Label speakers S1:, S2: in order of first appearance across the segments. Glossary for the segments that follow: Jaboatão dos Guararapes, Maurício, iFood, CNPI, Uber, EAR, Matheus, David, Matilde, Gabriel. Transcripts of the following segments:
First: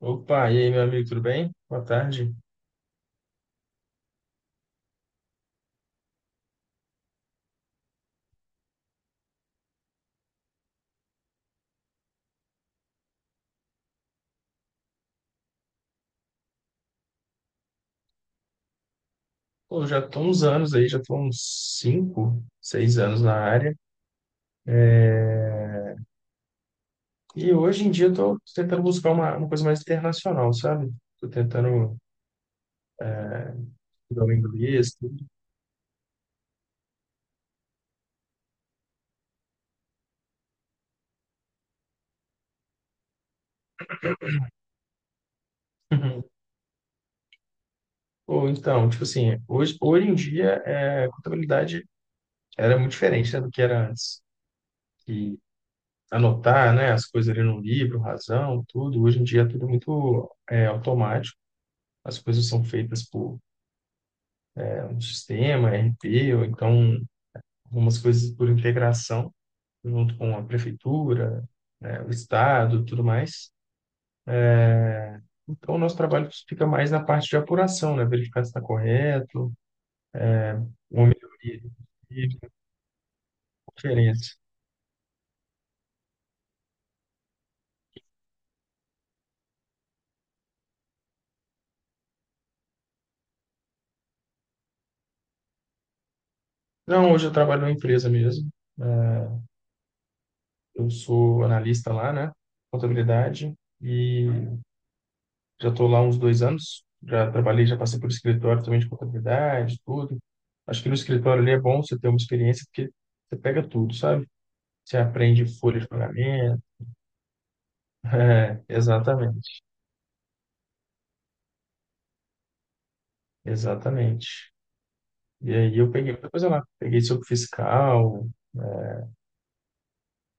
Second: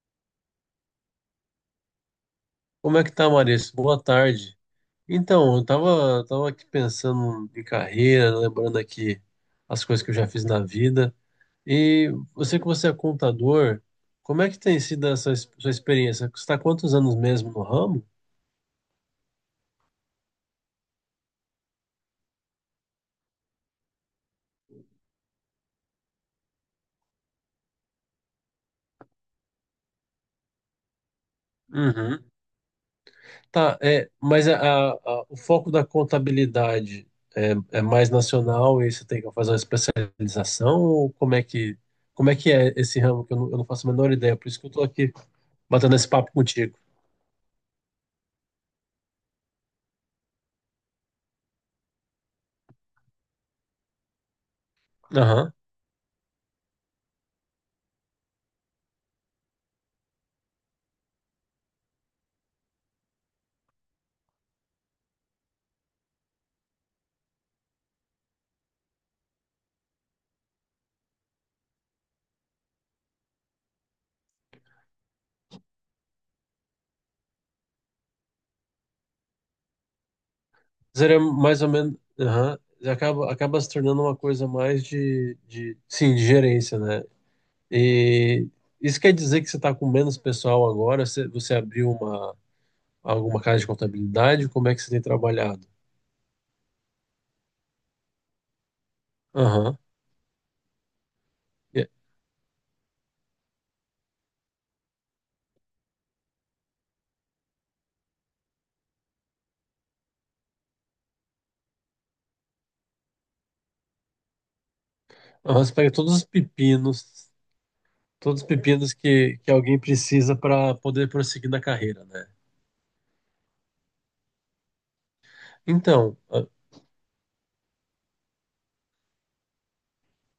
S1: Opa, e aí, meu amigo, tudo bem? Boa tarde.
S2: Como é que tá, Maurício? Boa tarde. Então, eu tava aqui pensando em carreira, lembrando aqui as coisas que eu já fiz na vida. E você que você é contador, como é que tem sido sua experiência? Você está quantos anos mesmo no ramo?
S1: Pô, eu já tô uns anos aí, já tô uns cinco, seis anos na área. E hoje em dia eu tô tentando buscar uma coisa mais internacional, sabe? Tô tentando
S2: Uhum. Tá, é,
S1: estudar o
S2: mas a, a-
S1: inglês,
S2: a-
S1: tudo.
S2: o foco da contabilidade é mais nacional e você tem que fazer uma especialização? Ou como é que é esse ramo que eu não faço a menor ideia? Por isso que eu tô aqui batendo esse papo contigo.
S1: Ou então, tipo assim, hoje em dia a contabilidade era muito diferente, né, do que era antes. E anotar, né, as coisas ali no livro, razão, tudo. Hoje em dia é tudo muito automático. As coisas são feitas por um sistema, RP, ou então algumas coisas por integração, junto com a prefeitura, né, o estado, tudo mais. Então, o nosso trabalho fica mais na parte de apuração, né? Verificar se está correto,
S2: Mas
S1: uma
S2: seria
S1: melhoria
S2: mais ou menos,
S1: e
S2: aham, acaba se tornando uma
S1: conferência.
S2: coisa mais sim, de gerência, né? E isso quer dizer que você está com menos pessoal agora? Você abriu uma, alguma casa de contabilidade? Como é que você tem trabalhado?
S1: Não, hoje eu trabalho numa empresa mesmo. é,
S2: Aham.
S1: Eu sou
S2: E-
S1: analista lá, né? Contabilidade. E já estou lá há uns 2 anos. Já trabalhei, já passei por escritório também de contabilidade, tudo. Acho que no escritório ali é bom você ter uma experiência, porque você pega tudo, sabe? Você aprende
S2: aham, você
S1: folha de
S2: pega
S1: pagamento.
S2: todos os
S1: É,
S2: pepinos que
S1: exatamente,
S2: alguém precisa para poder prosseguir na carreira, né?
S1: exatamente. E aí eu peguei
S2: Então,
S1: muita coisa lá. Peguei sobre fiscal,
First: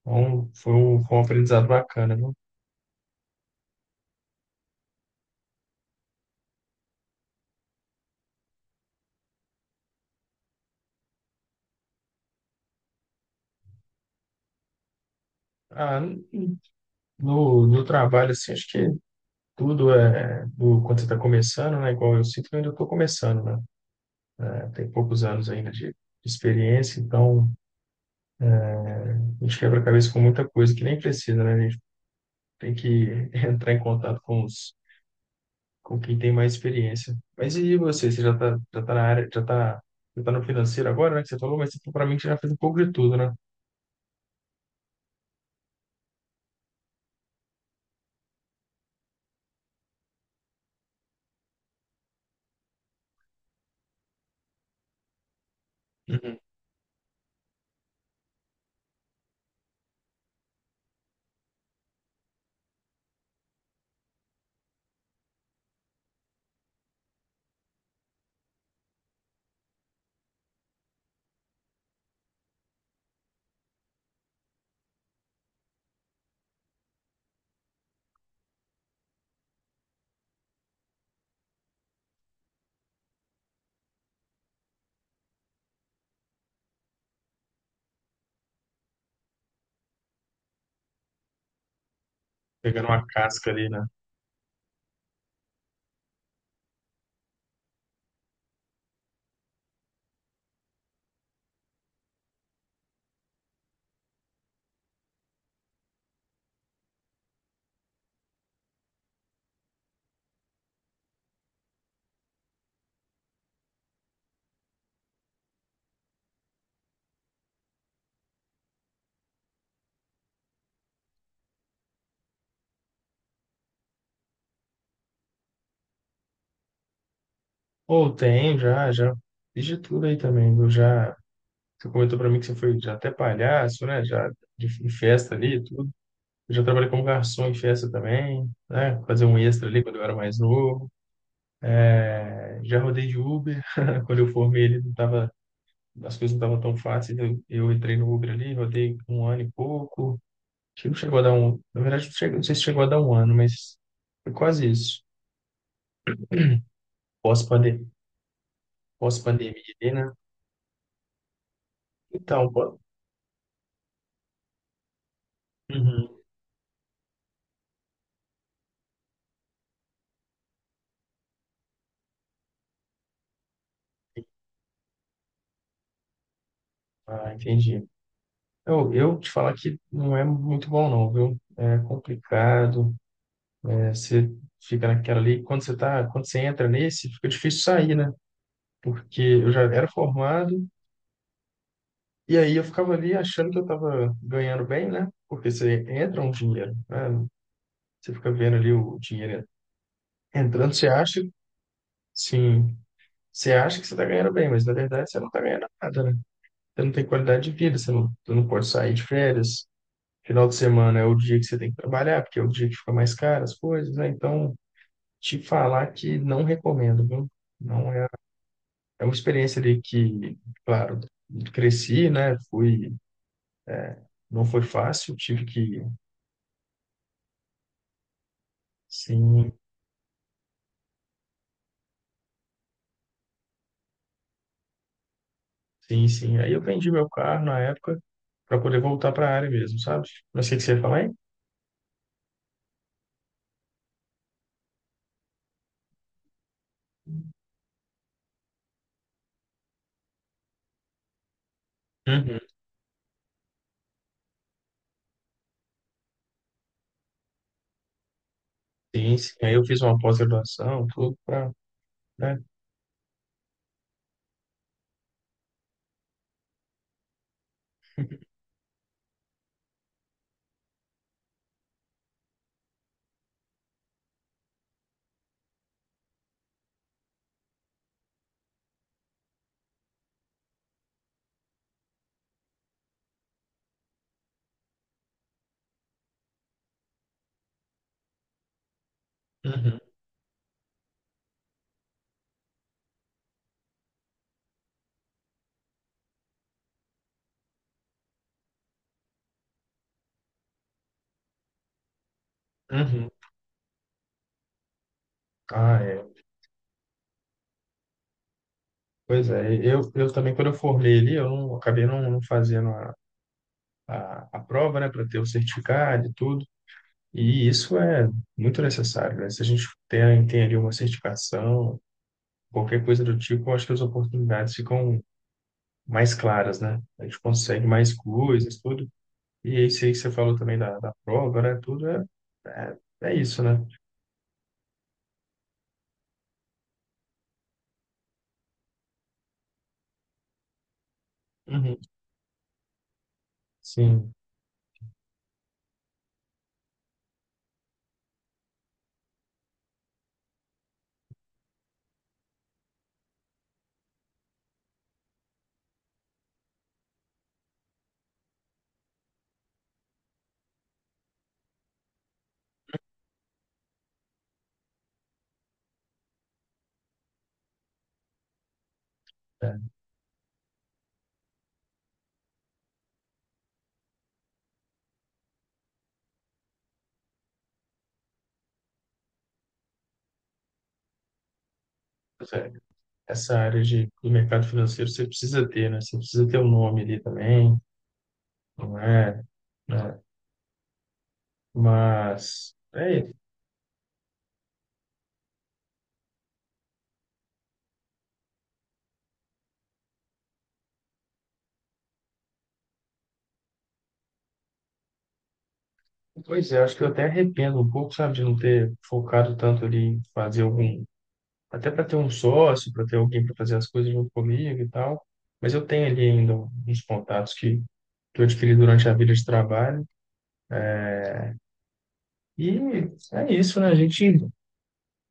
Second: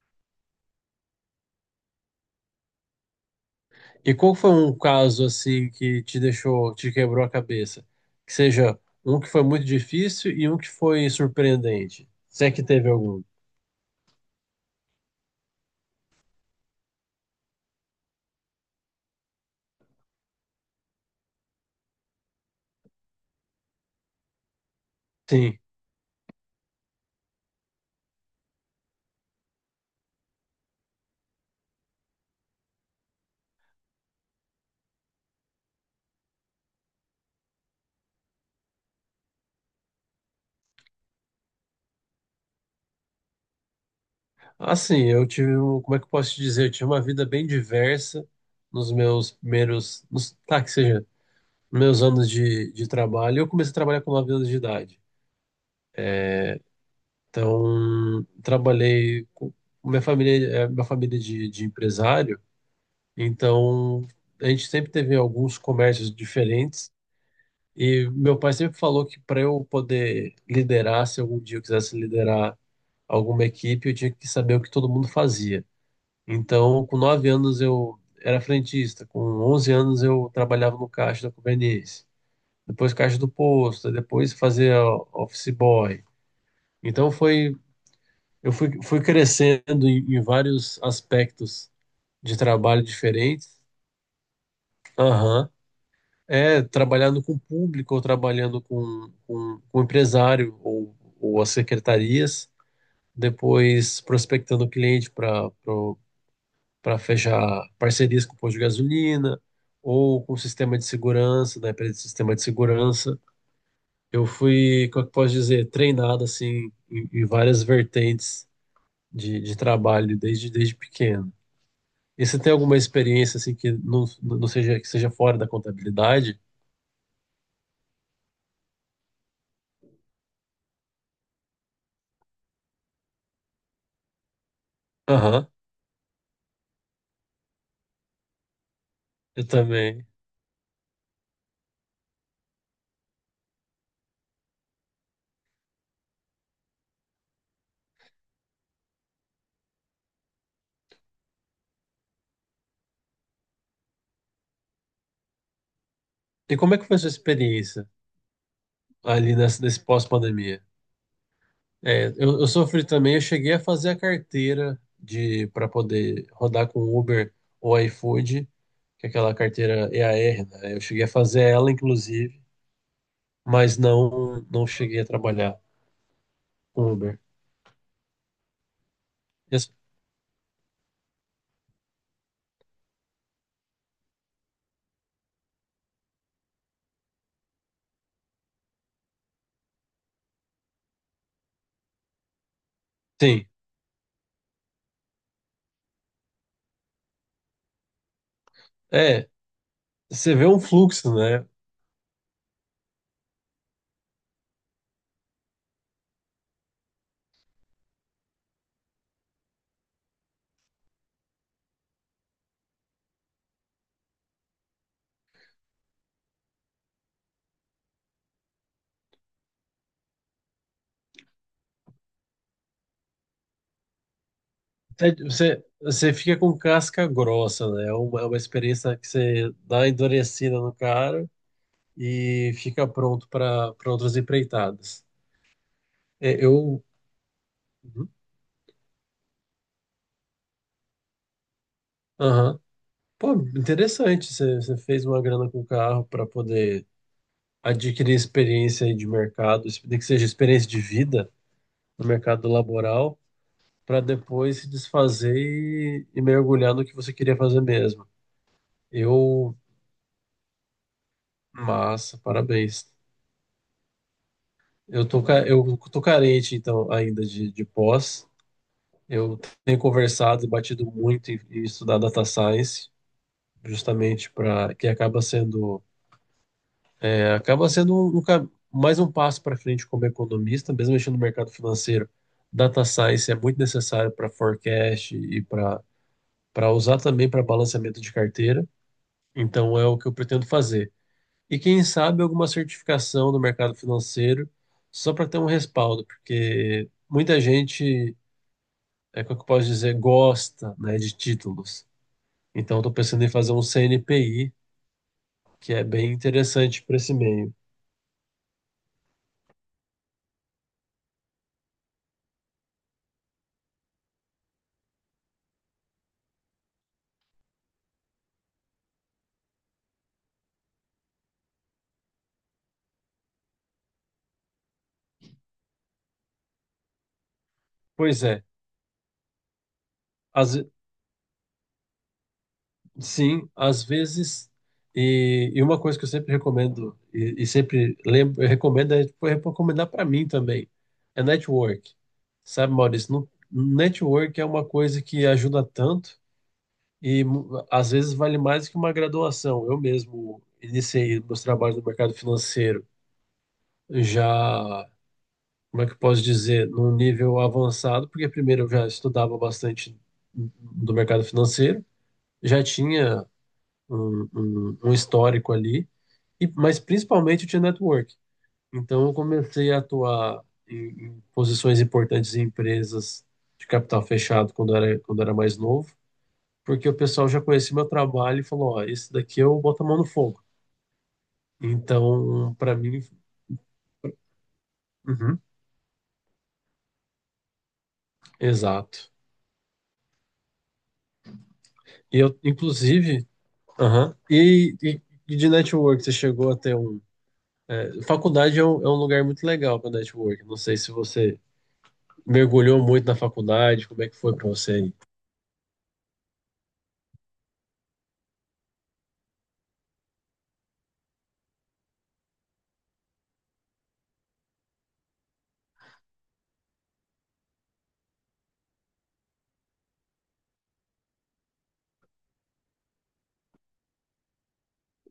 S1: então foi um aprendizado bacana, viu?
S2: e qual foi um caso assim que te deixou, te quebrou a cabeça? Que seja um que foi muito difícil e um que foi surpreendente. Se é que teve algum.
S1: Ah, no trabalho, assim, acho que tudo é do, quando você está começando, né? Igual eu sinto que eu ainda estou começando, né? É, tem poucos anos
S2: Sim.
S1: ainda de experiência, então a gente quebra a cabeça com muita coisa que nem precisa, né? A gente tem que entrar em contato com os com quem tem mais experiência. Mas e você? Você já tá na área, já tá no financeiro agora, né? Que você falou, mas você provavelmente já fez um pouco de tudo, né?
S2: Assim, eu tive, um, como é que eu posso te dizer? Eu tive uma vida bem diversa nos meus primeiros, nos, tá, que seja, meus anos de trabalho. Eu comecei a trabalhar com 9 anos de idade.
S1: Uhum.
S2: Então, trabalhei com minha família, é uma família de empresário. Então, a gente sempre teve alguns comércios diferentes. E meu pai sempre falou que para eu poder liderar, se algum dia eu quisesse liderar alguma equipe, eu tinha que saber o que todo mundo fazia. Então, com nove anos eu era frentista, com 11 anos eu trabalhava no caixa da conveniência, depois caixa do posto, depois fazia office boy. Então foi, eu fui, fui crescendo em vários aspectos de trabalho
S1: Pegando uma casca
S2: diferentes.
S1: ali, né?
S2: Aham. É, trabalhando com o público ou trabalhando com o empresário ou as secretarias, depois prospectando o cliente para fechar parcerias com o posto de gasolina ou com o sistema de segurança, da empresa de sistema de segurança. Eu fui, como é que eu posso dizer, treinado assim em várias vertentes de trabalho desde pequeno. E você tem alguma experiência assim que não seja, que seja fora da contabilidade?
S1: Ou tem, já fiz de tudo aí também. Você comentou pra mim que você foi já até palhaço, né? Já de, em festa
S2: Aham,
S1: ali, e tudo. Eu já trabalhei como garçom em festa também, né? Fazer um
S2: eu
S1: extra ali quando eu
S2: também.
S1: era mais novo. Já rodei de Uber. Quando eu formei ele, não tava, as coisas não estavam tão fáceis. Eu entrei no Uber ali, rodei um ano e pouco. Acho que não chegou a dar um. Na verdade, não sei se chegou a dar um ano, mas foi quase isso.
S2: E como é que foi a sua experiência
S1: Pós-pandemia,
S2: ali
S1: pós-pandemia,
S2: nesse
S1: ali, né?
S2: pós-pandemia? É, eu
S1: Então, pô.
S2: sofri também, eu cheguei a fazer a carteira de para
S1: Uhum.
S2: poder rodar com Uber ou iFood, que é aquela carteira E EAR, né? Eu cheguei a fazer ela, inclusive, mas não cheguei a trabalhar com Uber.
S1: Ah, entendi. Eu te falar
S2: E as-
S1: que não é muito bom, não, viu? É complicado. Você fica naquela ali. Quando você entra nesse, fica difícil sair, né? Porque eu já era formado, e aí eu ficava ali
S2: Sim,
S1: achando que eu estava ganhando bem, né? Porque você entra um dinheiro, né? Você fica vendo ali o
S2: é,
S1: dinheiro
S2: você vê um
S1: entrando, você
S2: fluxo,
S1: acha,
S2: né?
S1: sim. Você acha que você está ganhando bem, mas na verdade você não está ganhando nada, né? Você não tem qualidade de vida, você não pode sair de férias. Final de semana é o dia que você tem que trabalhar, porque é o dia que fica mais caro as coisas, né? Então, te falar que não recomendo, viu? Não é, é uma experiência ali que, claro, cresci, né? Fui, não foi fácil,
S2: Você fica com casca grossa, né? É uma experiência que você
S1: sim,
S2: dá uma endurecida no cara, e fica pronto para outras empreitadas.
S1: sim,
S2: É,
S1: sim. Aí eu
S2: eu.
S1: vendi meu carro na época
S2: Uhum.
S1: para poder voltar para a área mesmo, sabe? Mas o que que você ia falar aí?
S2: Aham. Pô, interessante. Você fez uma grana com o carro para poder adquirir experiência aí de mercado, nem que seja experiência de vida no
S1: Uhum.
S2: mercado laboral, para depois se desfazer e mergulhar no que você queria fazer mesmo.
S1: Sim, sim. Aí
S2: Eu.
S1: eu fiz uma pós-graduação, tudo para
S2: Massa, parabéns. Eu tô, eu tô carente, então, ainda de pós. Eu tenho conversado e batido muito em estudar data science, justamente para que acaba sendo é, acaba sendo mais um passo para frente como economista, mesmo mexendo no mercado financeiro. Data science é muito necessário para forecast e para usar também para balanceamento de carteira. Então
S1: Uhum,
S2: é o que eu pretendo fazer. E quem sabe alguma certificação no mercado financeiro só para ter um respaldo, porque muita gente, é como é que eu posso dizer, gosta, né, de títulos. Então estou
S1: uhum.
S2: pensando em fazer um CNPI, que
S1: Ah,
S2: é
S1: é.
S2: bem interessante para esse meio.
S1: Pois é, eu também, quando eu formei ali, eu não, acabei não fazendo a prova, né, para ter o certificado e tudo. E isso é muito necessário, né? Se a gente tem, tem ali uma certificação, qualquer coisa do tipo, eu acho que as oportunidades ficam mais claras, né? A gente consegue mais
S2: Pois é,
S1: coisas, tudo. E isso aí que você falou
S2: às,
S1: também
S2: ve-
S1: da prova, né? Tudo é, é, é isso,
S2: sim,
S1: né?
S2: às vezes, e uma coisa que eu sempre recomendo, e sempre lembro, eu recomendo, é, foi recomendar para mim também, é
S1: Uhum.
S2: network. Sabe, Maurício, no,
S1: Sim.
S2: network é uma coisa que ajuda tanto às vezes vale mais que uma graduação. Eu mesmo iniciei meus trabalhos no mercado financeiro já, como é que eu posso dizer, num nível avançado, porque primeiro eu já estudava bastante do mercado financeiro, já tinha um histórico ali, e, mas principalmente eu tinha network. Então eu comecei a atuar em posições importantes em empresas de capital fechado quando era mais novo, porque o pessoal já conhecia meu trabalho e falou, ó, esse daqui eu boto a mão no fogo.
S1: É.
S2: Então, para mim,
S1: Essa área do mercado financeiro você
S2: uhum,
S1: precisa ter, né? Você precisa ter um nome ali também, não
S2: exato.
S1: é? Né?
S2: E eu,
S1: Mas, é,
S2: inclusive, aham, e de network, você chegou até um. É, faculdade é um lugar muito legal para network. Não sei se você mergulhou muito na faculdade? Como é que foi pra você aí?
S1: pois é, acho que eu até arrependo um pouco, sabe, de não ter focado tanto ali em fazer algum, até para ter um sócio, para ter alguém para fazer as coisas junto comigo e tal. Mas eu tenho ali ainda uns contatos que eu adquiri durante a vida de trabalho. E é isso, né? A gente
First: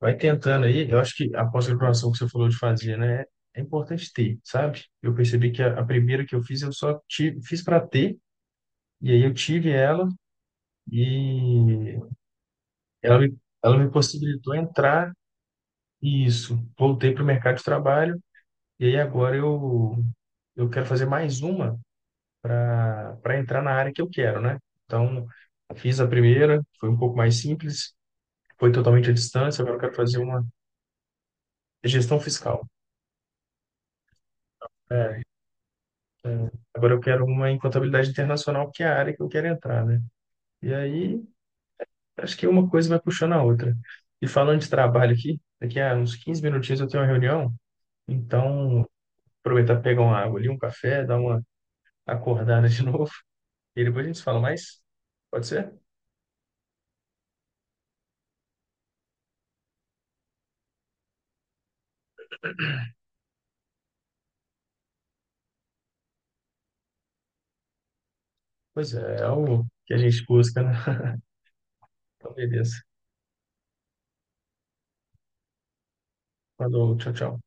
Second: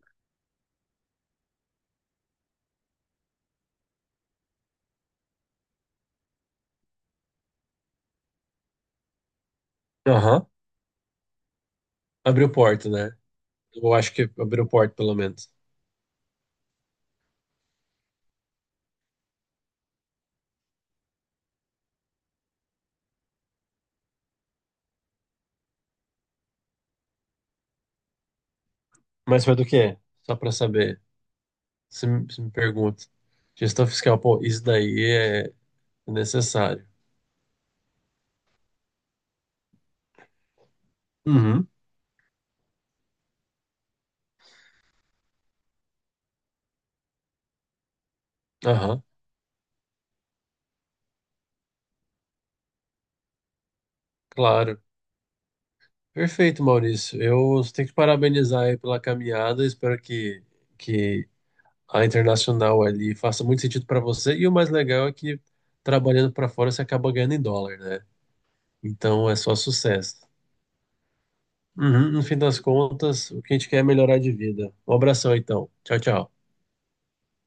S1: vai tentando aí. Eu acho que a pós-graduação que você falou de fazer, né? É importante ter, sabe? Eu percebi que a primeira que eu fiz, eu só tive, fiz para ter, e aí eu tive ela,
S2: Aham.
S1: e
S2: Abriu porta, né?
S1: ela me, ela me
S2: Eu acho que
S1: possibilitou
S2: abriu porta,
S1: entrar,
S2: pelo menos.
S1: e isso. Voltei para o mercado de trabalho, e aí eu quero fazer mais uma para para entrar na área que eu quero, né? Então, fiz a primeira, foi um pouco mais simples, foi totalmente à
S2: Mas foi
S1: distância,
S2: do
S1: agora eu quero
S2: quê?
S1: fazer
S2: Só
S1: uma
S2: pra saber.
S1: de gestão
S2: Se me
S1: fiscal.
S2: pergunta. Gestão fiscal, pô, isso daí
S1: É,
S2: é
S1: é,
S2: necessário.
S1: agora eu quero uma em contabilidade internacional, que é a área que eu quero entrar, né? E aí,
S2: Uhum.
S1: acho que uma coisa vai puxando a outra. E falando de trabalho aqui, daqui a uns 15 minutinhos eu tenho uma reunião, então
S2: Aham,
S1: aproveitar pra pegar uma água ali, um café, dar uma acordada de novo, e depois a gente se fala
S2: claro.
S1: mais. Pode ser?
S2: Perfeito, Maurício. Eu tenho que parabenizar aí pela caminhada. Espero que a internacional ali faça muito sentido para você. E o mais legal é que trabalhando para fora você acaba ganhando em dólar, né?
S1: Pois é, é
S2: Então é só
S1: algo que a
S2: sucesso.
S1: gente busca, né?
S2: Uhum, no
S1: Então,
S2: fim das
S1: beleza.
S2: contas, o que a gente quer é melhorar de vida. Um abração, então. Tchau, tchau.
S1: Falou, tchau, tchau.